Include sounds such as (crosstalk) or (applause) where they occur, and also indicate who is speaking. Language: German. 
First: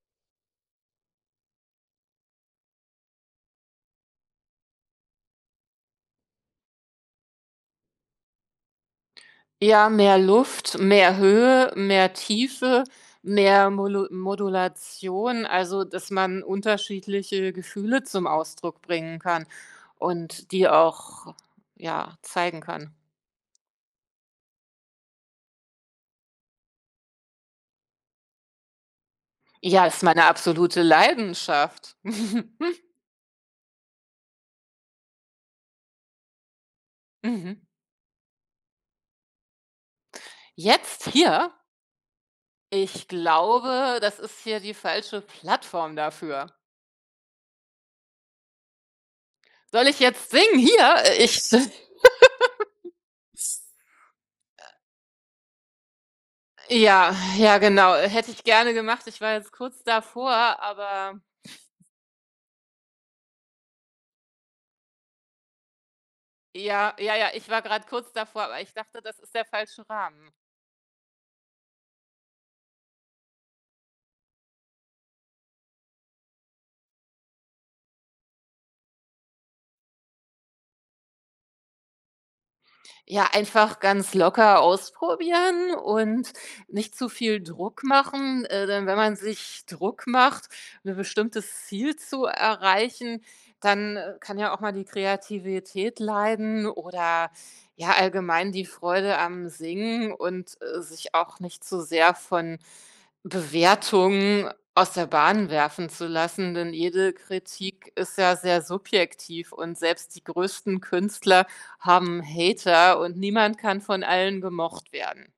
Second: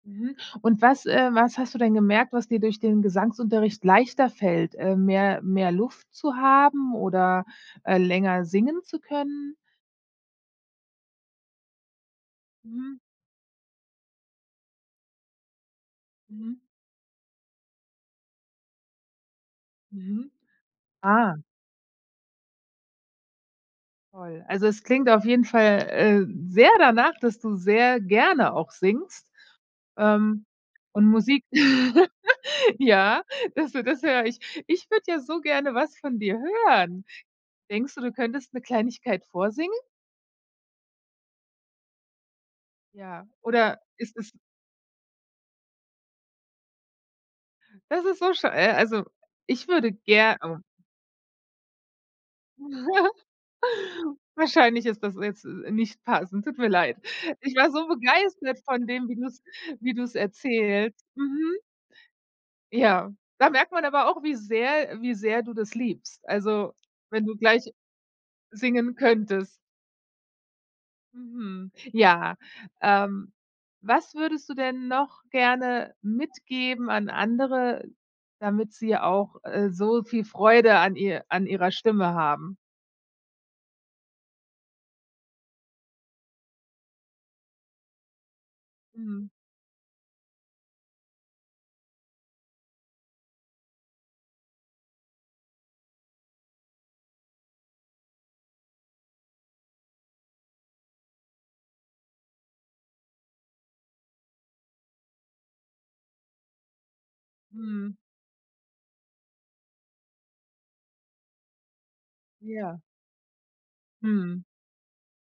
Speaker 1: Mhm. Und was ähm, was hast du denn gemerkt, was dir durch den Gesangsunterricht leichter fällt? Äh, mehr mehr Luft zu haben oder, äh, länger singen zu können?
Speaker 2: Ja, mehr Luft, mehr Höhe, mehr Tiefe,
Speaker 1: Mhm.
Speaker 2: mehr Molu Modulation, also, dass man
Speaker 1: Mhm.
Speaker 2: unterschiedliche Gefühle zum Ausdruck bringen kann
Speaker 1: Mhm,
Speaker 2: und die
Speaker 1: ah.
Speaker 2: auch, ja, zeigen kann.
Speaker 1: Toll, also es klingt auf jeden Fall, äh, sehr danach, dass du sehr gerne auch singst,
Speaker 2: Ja, ist meine
Speaker 1: ähm,
Speaker 2: absolute
Speaker 1: und Musik
Speaker 2: Leidenschaft.
Speaker 1: (laughs)
Speaker 2: (chuckles)
Speaker 1: Ja, dass du das höre ich. Ich würde ja so gerne was von dir hören.
Speaker 2: Mhm.
Speaker 1: Denkst du, du könntest 'ne Kleinigkeit vorsingen?
Speaker 2: Jetzt hier? Ich
Speaker 1: Ja, oder
Speaker 2: glaube,
Speaker 1: ist
Speaker 2: das
Speaker 1: es
Speaker 2: ist hier die falsche Plattform dafür.
Speaker 1: Das ist so schad äh, also, ich
Speaker 2: Soll
Speaker 1: würde
Speaker 2: ich jetzt
Speaker 1: ger
Speaker 2: singen,
Speaker 1: a
Speaker 2: hier? Äh, ich (laughs) Äh.
Speaker 1: (chuckles) Wahrscheinlich ist das jetzt, äh, nicht passend, tut mir leid.
Speaker 2: Ja,
Speaker 1: Ich
Speaker 2: ja
Speaker 1: war so
Speaker 2: genau, hätte ich
Speaker 1: begeistert
Speaker 2: gerne
Speaker 1: von
Speaker 2: gemacht.
Speaker 1: dem, wie
Speaker 2: Ich war
Speaker 1: du's
Speaker 2: jetzt kurz
Speaker 1: wie du's
Speaker 2: davor,
Speaker 1: erzählst.
Speaker 2: aber
Speaker 1: Mhm. Ja, da merkt man aber auch, wie sehr wie sehr du das liebst. Also,
Speaker 2: Ja, ja,
Speaker 1: wenn
Speaker 2: ja,
Speaker 1: du
Speaker 2: ich war
Speaker 1: gleich
Speaker 2: gerade kurz davor, aber ich
Speaker 1: singen
Speaker 2: dachte, das ist der
Speaker 1: könntest.
Speaker 2: falsche Rahmen.
Speaker 1: Mhm, ja, ähm, was würdest du denn noch gerne mitgeben an andere, damit sie auch, äh, so viel Freude an ihr an ihrer Stimme haben?
Speaker 2: Ja, einfach ganz locker ausprobieren und nicht zu viel Druck machen, äh, denn wenn man
Speaker 1: Mhm.
Speaker 2: sich Druck macht, 'n bestimmtes Ziel zu erreichen, dann kann ja auch mal die Kreativität leiden oder ja allgemein die Freude am Singen und, äh, sich auch nicht zu sehr von Bewertungen aus der Bahn werfen zu lassen, denn jede Kritik
Speaker 1: Mhm.
Speaker 2: ist ja sehr subjektiv und selbst die größten Künstler haben
Speaker 1: Ja.
Speaker 2: Hater und niemand kann von allen
Speaker 1: Mhm.
Speaker 2: gemocht werden.